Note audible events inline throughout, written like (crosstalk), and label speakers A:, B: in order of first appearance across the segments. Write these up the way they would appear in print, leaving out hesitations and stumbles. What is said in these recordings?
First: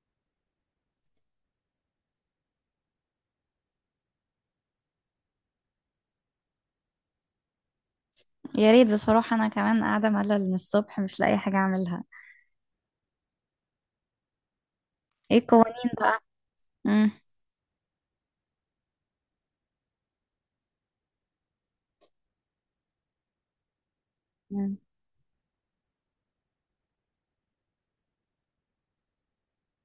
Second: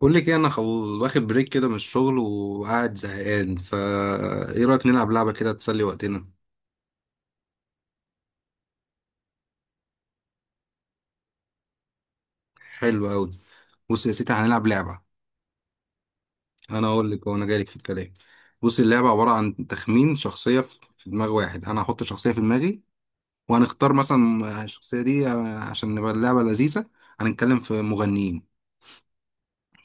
A: بقول لك ايه، انا واخد بريك كده من الشغل وقاعد زهقان فا. ايه رايك نلعب لعبه كده تسلي وقتنا؟
B: يا ريت بصراحة أنا كمان قاعدة ملل من الصبح مش لاقي حاجة أعملها.
A: حلو قوي. بص يا سيدي هنلعب لعبه.
B: إيه القوانين بقى؟
A: انا اقول
B: مم.
A: لك وانا جايلك في الكلام. بص اللعبه عباره عن تخمين شخصيه في دماغ واحد. انا هحط شخصيه في دماغي، وهنختار مثلا
B: مم.
A: الشخصيه دي، عشان نبقى اللعبه لذيذه. هنتكلم في مغنيين.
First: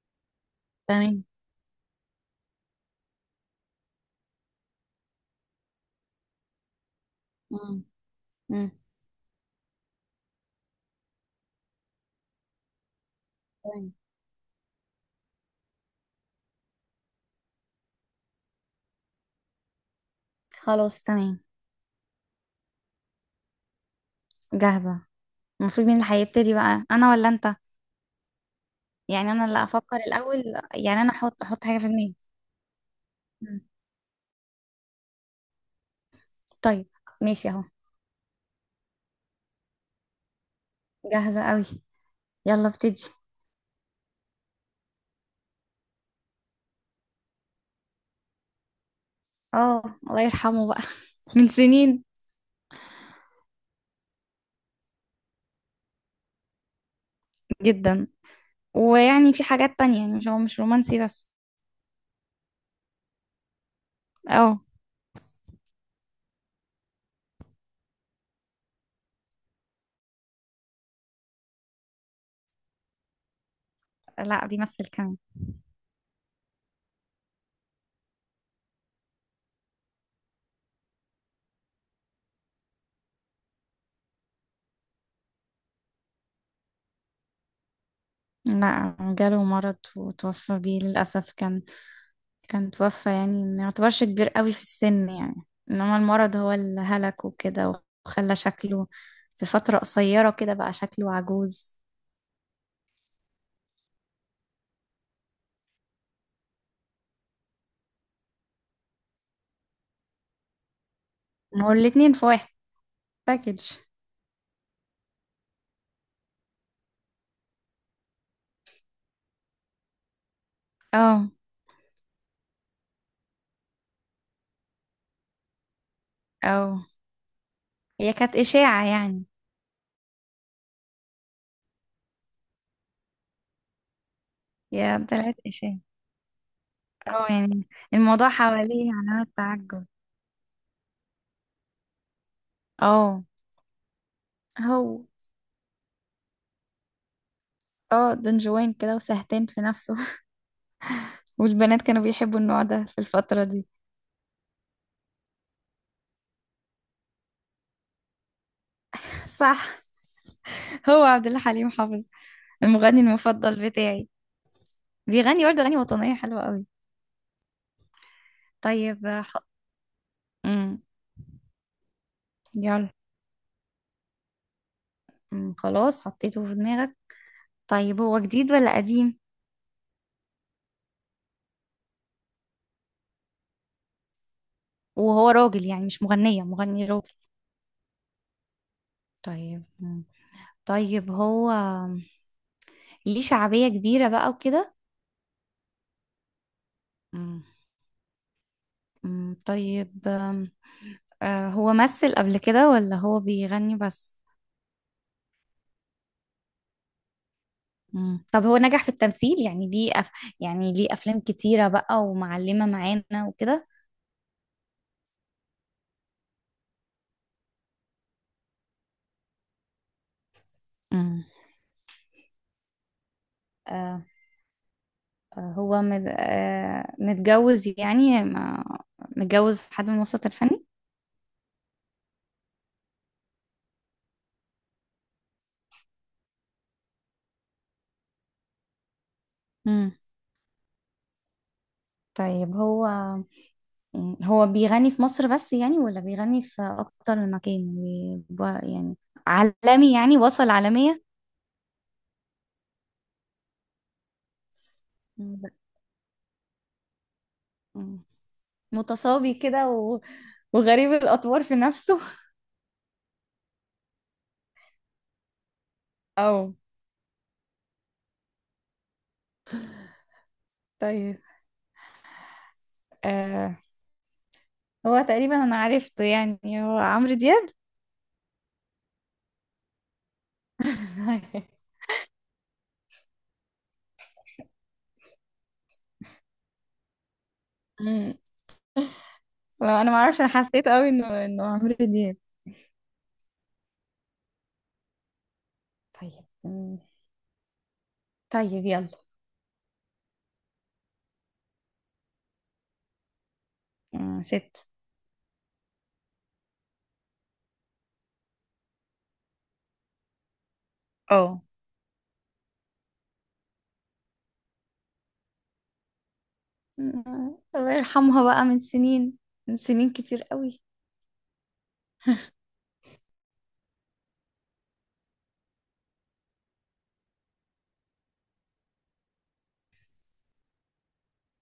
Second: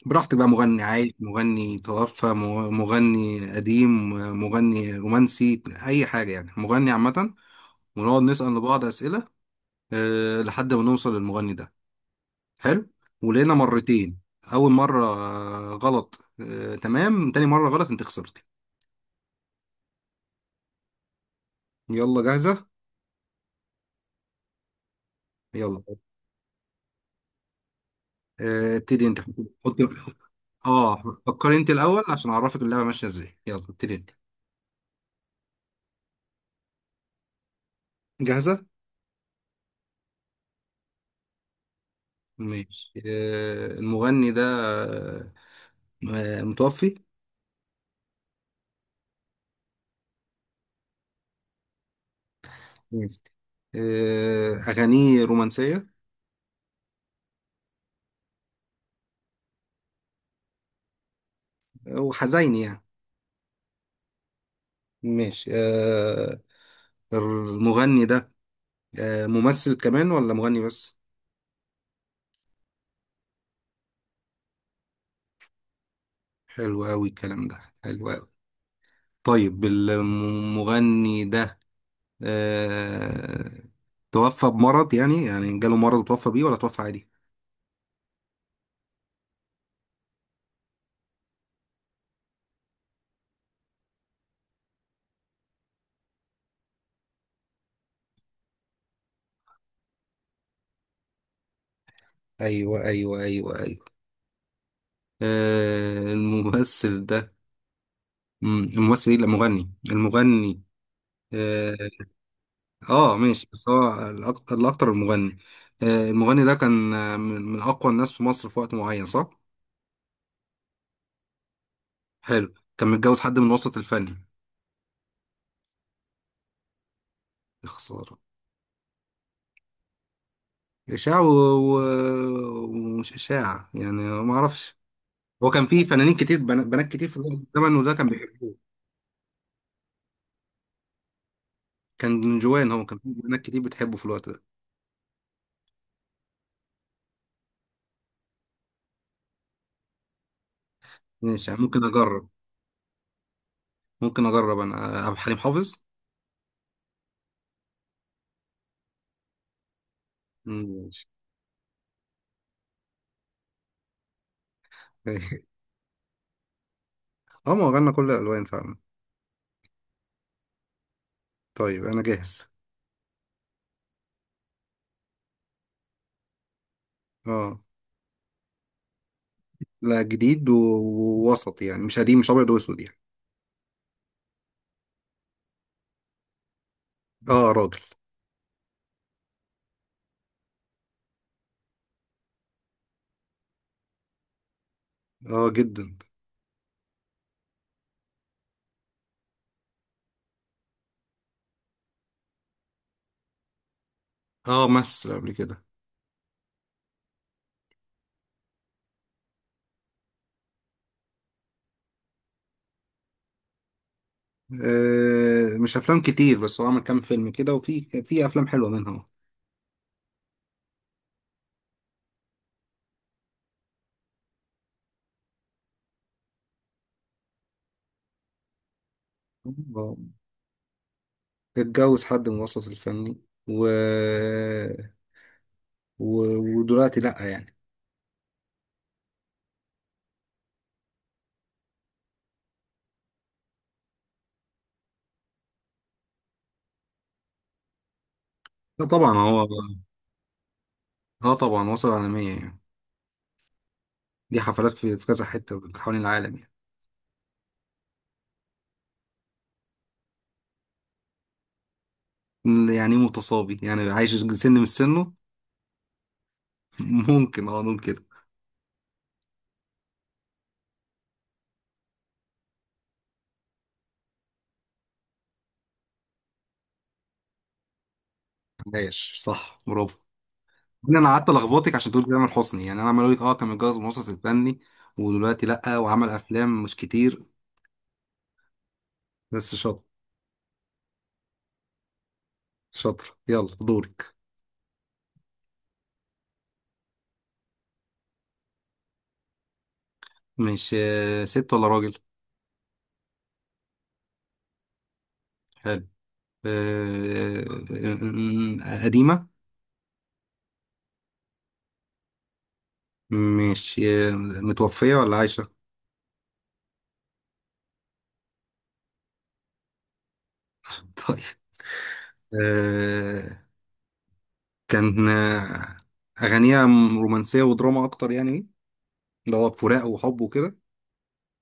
A: براحتك بقى، مغني عايش،
B: تمام.
A: مغني توفى، مغني قديم، مغني رومانسي، اي حاجه يعني، مغني عامه.
B: مم.
A: ونقعد نسأل
B: مم.
A: لبعض أسئلة، لحد ما نوصل للمغني ده. حلو. ولقينا
B: تمام.
A: مرتين، اول مره غلط، تمام، تاني مره غلط انت خسرتي.
B: خلاص تمام.
A: يلا، جاهزه؟
B: جاهزة.
A: يلا.
B: المفروض مين اللي هيبتدي بقى، أنا ولا أنت؟
A: ابتدي انت،
B: يعني
A: حطي
B: أنا اللي أفكر
A: حطي-
B: الأول،
A: اه.
B: يعني أنا أحط
A: فكري
B: أحط
A: انت
B: حاجة في
A: الاول
B: دماغي.
A: عشان اعرفك اللعبه ماشيه ازاي، يلا
B: مم.
A: ابتدي انت.
B: طيب. ماشي أهو.
A: جاهزه؟
B: جاهزة أوي. يلا
A: ماشي.
B: ابتدي.
A: المغني ده آه، متوفي.
B: اه. الله يرحمه بقى. (laughs) من سنين.
A: ماشي. اغانيه رومانسيه
B: جدا. ويعني في حاجات تانية، يعني مش هو مش رومانسي بس.
A: وحزين يعني.
B: اه.
A: ماشي المغني ده، ممثل كمان ولا مغني بس؟
B: لا بيمثل كمان.
A: حلو قوي الكلام ده، حلو قوي. طيب المغني ده، آه، توفى بمرض يعني جاله مرض وتوفى بيه، ولا توفى عادي؟
B: لا جاله مرض وتوفى بيه للأسف. كان توفى، يعني ما يعتبرش كبير قوي في السن يعني. إنما المرض هو اللي هلكه كده وخلى شكله في فترة قصيرة كده بقى شكله عجوز.
A: ايوه ايوه ايوه ايوه. الممثل ده، الممثل، ايه، لا مغني، المغني.
B: ما هو
A: اه.
B: الاتنين في واحد.
A: ماشي، بس
B: باكج.
A: هو الاكتر المغني. المغني ده كان من اقوى الناس في مصر في وقت معين، صح؟
B: اه.
A: حلو. كان متجوز حد من الوسط الفني؟
B: اه.
A: يا
B: هي
A: خسارة.
B: كانت إشاعة يعني.
A: إشاع ومش إشاع يعني. ما أعرفش.
B: هي طلعت
A: هو كان
B: إشاعة.
A: في فنانين كتير، بنات كتير في
B: اه يعني
A: الزمن وده كان
B: الموضوع
A: بيحبوه.
B: حواليه علامات تعجب.
A: كان جوان، هو كان في
B: اه.
A: بنات كتير بتحبه في الوقت ده.
B: هو اه دون جوان كده وسهتان في نفسه. (laughs)
A: ماشي يعني،
B: والبنات
A: ممكن
B: كانوا
A: أجرب.
B: بيحبوا النوع ده في الفترة دي.
A: ممكن أجرب، أنا عبد الحليم حافظ.
B: صح. هو
A: ماشي.
B: عبد الله حليم حافظ، المغني المفضل بتاعي. بيغني
A: (laughs)
B: برضه اغاني وطنيه حلوه قوي.
A: أه، ما هو غنى كل الألوان فعلا.
B: طيب مم.
A: طيب أنا جاهز.
B: يلا. مم. خلاص حطيته في دماغك.
A: أه.
B: طيب هو جديد ولا قديم؟
A: لا، جديد ووسط يعني، مش قديم، مش أبيض وأسود يعني.
B: وهو راجل يعني، مش مغنيه، مغني راجل.
A: أه راجل.
B: طيب. مم. طيب هو ليه شعبيه كبيره بقى وكده.
A: أه جدا.
B: مم. مم. طيب هو مثل قبل كده ولا هو بيغني بس؟
A: أه مثل قبل كده.
B: مم. طب هو نجح في التمثيل، يعني ليه يعني ليه أفلام كتيرة بقى ومعلمة معانا وكده.
A: مش افلام كتير، بس هو عمل كام فيلم كده، وفي افلام حلوه منها.
B: مم. آه هو متجوز، يعني ما... متجوز حد
A: آه.
B: من الوسط الفني.
A: اتجوز حد من الوسط الفني و... و... ودلوقتي لأ يعني.
B: مم. طيب هو بيغني في مصر بس يعني، ولا بيغني في أكتر من مكان؟ يعني
A: لا
B: يعني
A: طبعا هو.
B: عالمي، يعني وصل عالمية.
A: اه طبعا وصل عالمية يعني. دي حفلات في كذا
B: مم، لا.
A: حتة حوالين العالم.
B: مم. متصابي كده وغريب الأطوار في نفسه.
A: يعني إيه متصابي؟ يعني عايش سن من سنه.
B: (laughs) أو
A: (laughs) ممكن، اه، نقول كده.
B: طيب. آه هو تقريبا انا عرفته، يعني هو عمرو دياب.
A: عايش، صح، برافو. إن انا قعدت
B: (laughs)
A: الخبطك عشان تقول تامر حسني يعني، انا عمال اقول لك، كان متجوز من الوسط الفني ودلوقتي لأ، وعمل افلام مش كتير،
B: امم
A: بس
B: لو
A: شاطر.
B: انا ما اعرفش، انا حسيت قوي انه عمرو دياب.
A: شاطر، يلا دورك.
B: طيب أمم، طيب يلا.
A: مش ست ولا راجل؟
B: ست.
A: حلو. آه، قديمة؟
B: اه.
A: مش متوفية ولا عايشة؟
B: أمم، الله يرحمها بقى من سنين، من سنين كتير قوي.
A: (laughs) طيب. آه، كان أغانيها رومانسية ودراما أكتر يعني، اللي هو فراق وحب وكده؟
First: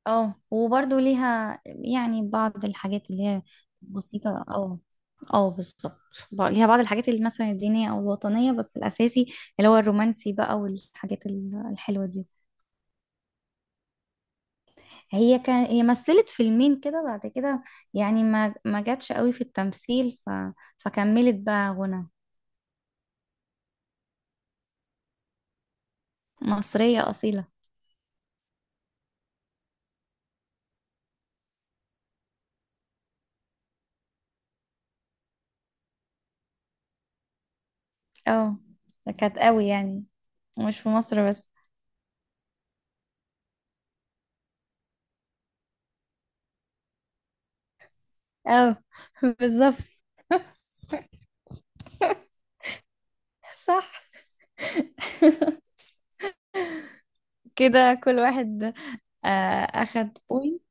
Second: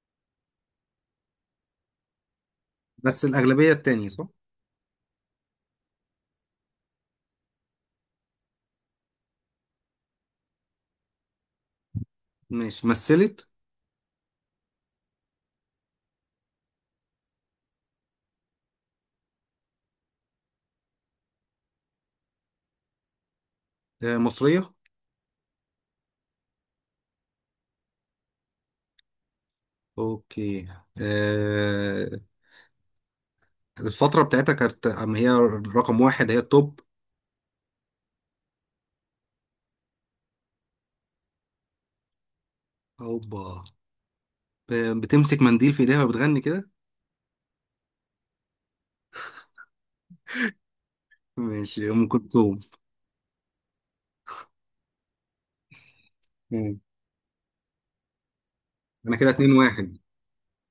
B: اه وبرضه ليها يعني بعض الحاجات اللي
A: بس
B: هي
A: الأغلبية التانية، صح؟
B: بسيطة. اه. اه بالظبط. ليها بعض الحاجات اللي مثلا الدينية او الوطنية، بس الاساسي اللي هو الرومانسي بقى والحاجات الحلوة دي.
A: ماشي. مثلت؟
B: هي مثلت فيلمين كده بعد كده، يعني ما جاتش قوي في التمثيل فكملت بقى غنى.
A: مصرية؟
B: مصرية أصيلة.
A: أوكي. آه، الفترة بتاعتها كانت أما هي رقم واحد، هي التوب؟
B: اه كانت قوي يعني، مش في مصر بس.
A: أوبا. بتمسك منديل في إيديها وبتغني كده؟
B: اه. (laughs) بالظبط.
A: ماشي، أم كلثوم.
B: صح. (laughs)
A: مم.
B: كده كل واحد.
A: أنا
B: آه
A: كده 2-1.
B: أخد بوينت.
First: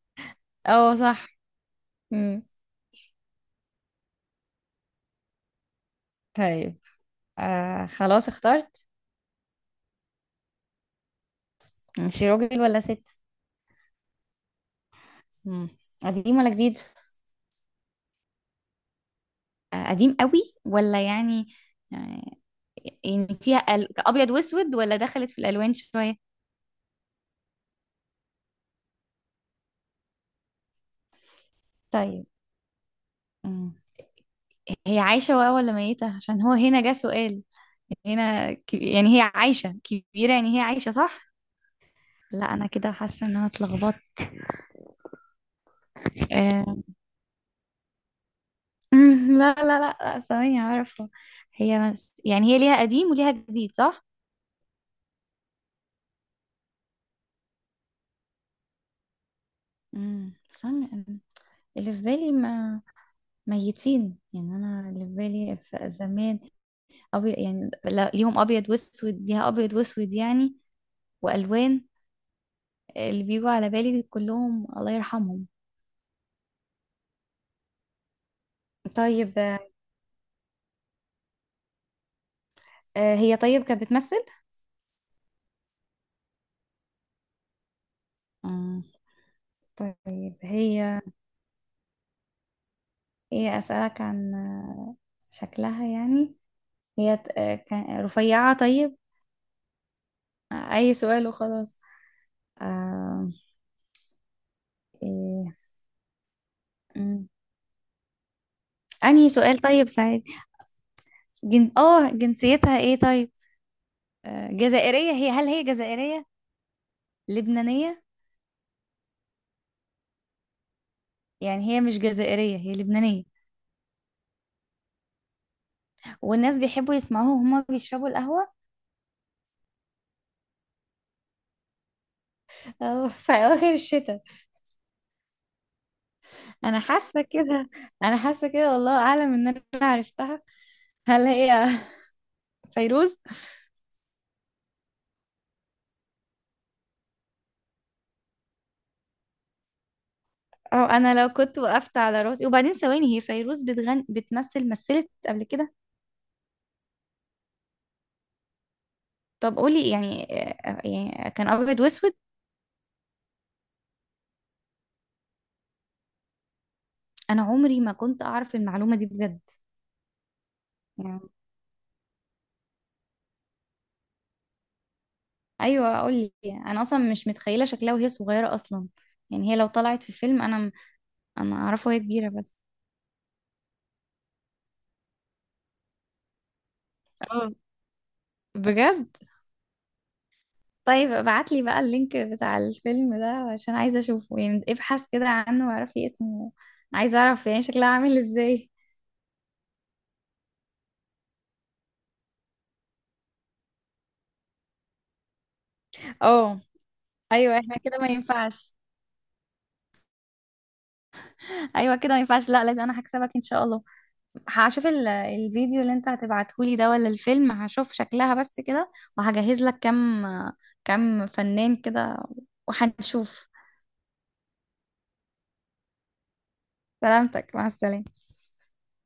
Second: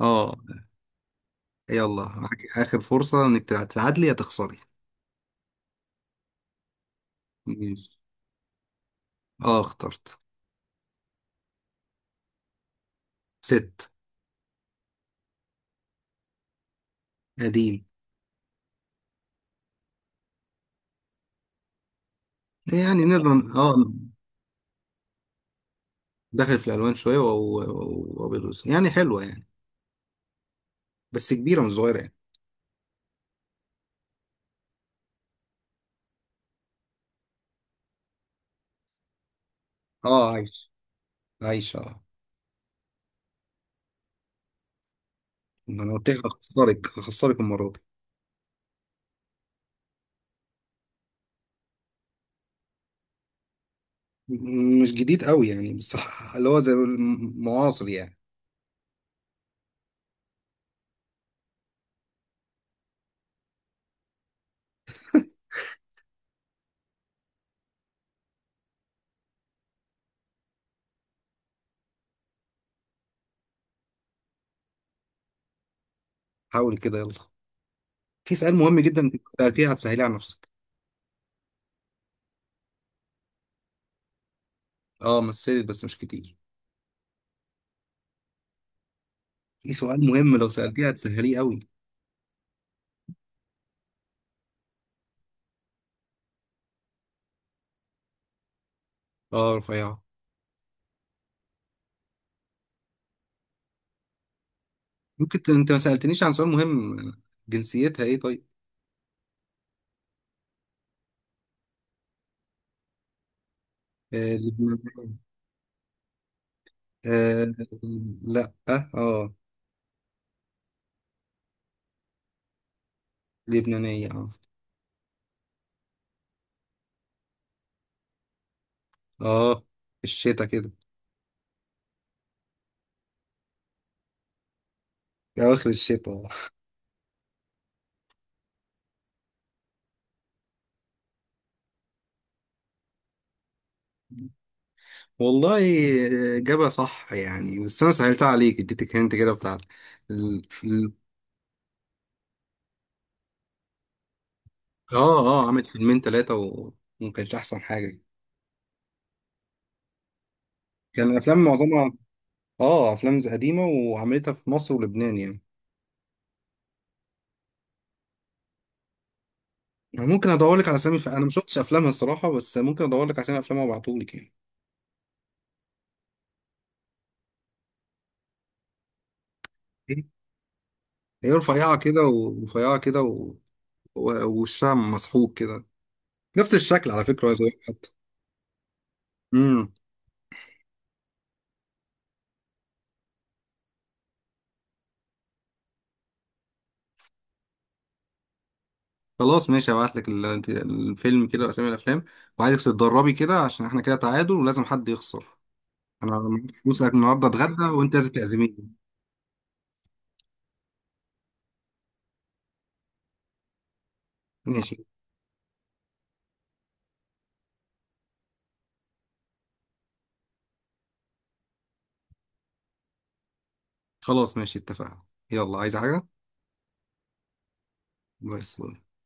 A: اه.
B: اه صح.
A: يلا
B: مم.
A: معاك آخر فرصة إنك تتعادلي يا تخسري.
B: طيب
A: ماشي.
B: خلاص اخترت.
A: آه اخترت.
B: ماشي راجل ولا ست؟
A: ست.
B: مم. قديم ولا جديد؟
A: قديم.
B: قديم قوي ولا يعني آه،
A: يعني
B: يعني
A: نقدر،
B: فيها
A: آه.
B: ابيض واسود ولا دخلت في الالوان شويه؟
A: داخل في الألوان شوية وأبيض وأسود يعني، حلوة يعني، بس كبيرة مش صغيرة يعني.
B: طيب. مم. هي عايشه بقى ولا ميته؟ عشان هو هنا جه سؤال. هنا يعني هي عايشه
A: آه
B: كبيره، يعني هي
A: عايش.
B: عايشه صح.
A: عايش، آه.
B: لا انا كده حاسه ان انا اتلخبطت.
A: ما أنا قلت لك
B: آه.
A: هخسرك المرة دي.
B: مم، لا لا لا لا، ثواني عارفه. هي يعني هي ليها قديم وليها جديد صح.
A: مش جديد قوي يعني، بس اللي هو زي معاصر يعني.
B: استنى اللي في بالي ما ميتين، يعني انا اللي في بالي في زمان يعني لا... ليهم ابيض واسود ليها ابيض واسود يعني، والوان. اللي بيجوا على بالي كلهم الله يرحمهم.
A: حاول كده، يلا. في سؤال مهم جدا، إنت لو
B: طيب
A: سألتيه هتسهليه على نفسك.
B: هي طيب كانت بتمثل.
A: آه مثلت بس مش كتير.
B: مم.
A: في سؤال
B: طيب
A: مهم لو سألتيه
B: هي
A: هتسهليه قوي.
B: هي أسألك عن شكلها يعني. هي رفيعة. طيب
A: آه رفيعة.
B: أي سؤال وخلاص. آه،
A: ممكن
B: إيه.
A: انت ما سألتنيش عن سؤال مهم،
B: مم.
A: جنسيتها ايه طيب؟
B: أنهي سؤال طيب سعيد. اه جنسيتها ايه طيب.
A: آه
B: جزائرية
A: لبنانية.
B: هي هل هي جزائرية؟
A: آه.
B: لبنانية.
A: لا. اه.
B: يعني هي مش جزائرية، هي لبنانية.
A: لبنانية، اه.
B: والناس بيحبوا يسمعوها وهما بيشربوا القهوة
A: اه، الشتا كده،
B: في أواخر الشتاء.
A: اواخر الشتا، آه.
B: انا حاسه كده. انا حاسه كده، والله اعلم ان انا عرفتها. هل هي (laughs) فيروز؟
A: والله، جابها صح يعني، بس انا سهلتها عليك، اديتك هنت كده بتاع ال... في
B: او
A: ال...
B: انا لو كنت وقفت على راسي وبعدين ثواني، هي فيروز بتغن، بتمثل، مثلت
A: اه.
B: قبل
A: اه، عملت
B: كده.
A: فيلمين ثلاثة وما كانش احسن حاجة.
B: طب قولي يعني
A: كان
B: يعني
A: الافلام
B: كان ابيض
A: معظمها،
B: واسود.
A: اه، افلام زي قديمة، وعملتها في مصر ولبنان يعني.
B: انا عمري ما كنت اعرف المعلومه دي بجد.
A: أنا ممكن ادور لك على اسامي، انا
B: يعني
A: ما شفتش افلامها الصراحة، بس ممكن ادور لك على اسامي افلامها وابعتهولك يعني.
B: ايوه قولي، انا اصلا مش متخيله شكلها وهي صغيره اصلا، يعني هي لو طلعت في فيلم انا
A: هي
B: انا
A: رفيعة
B: اعرفه وهي
A: كده
B: كبيره بس.
A: ورفيعة كده، ووشها مسحوق كده. نفس الشكل على فكرة يا
B: اه
A: زويل حتى.
B: بجد.
A: امم.
B: طيب ابعتلي بقى اللينك بتاع الفيلم ده، عشان عايزة اشوفه، يعني ابحث كده عنه واعرفي اسمه. عايزة اعرف يعني شكله عامل ازاي.
A: خلاص ماشي، هبعت لك الفيلم كده واسامي الافلام. وعايزك تتدربي كده عشان احنا كده تعادل ولازم حد يخسر. انا
B: اه.
A: معيش فلوسك، النهارده
B: ايوه
A: اتغدى
B: احنا
A: وانت
B: كده ما
A: لازم تعزميني.
B: ينفعش. ايوه كده ما ينفعش، لا لازم انا هكسبك ان شاء الله.
A: ماشي.
B: هشوف الفيديو اللي انت هتبعتهولي ده، ولا الفيلم. هشوف شكلها بس كده وهجهز لك كم فنان كده، وهنشوف.
A: خلاص ماشي اتفقنا. يلا، عايز حاجة؟
B: سلامتك، مع السلامة.
A: باي باي.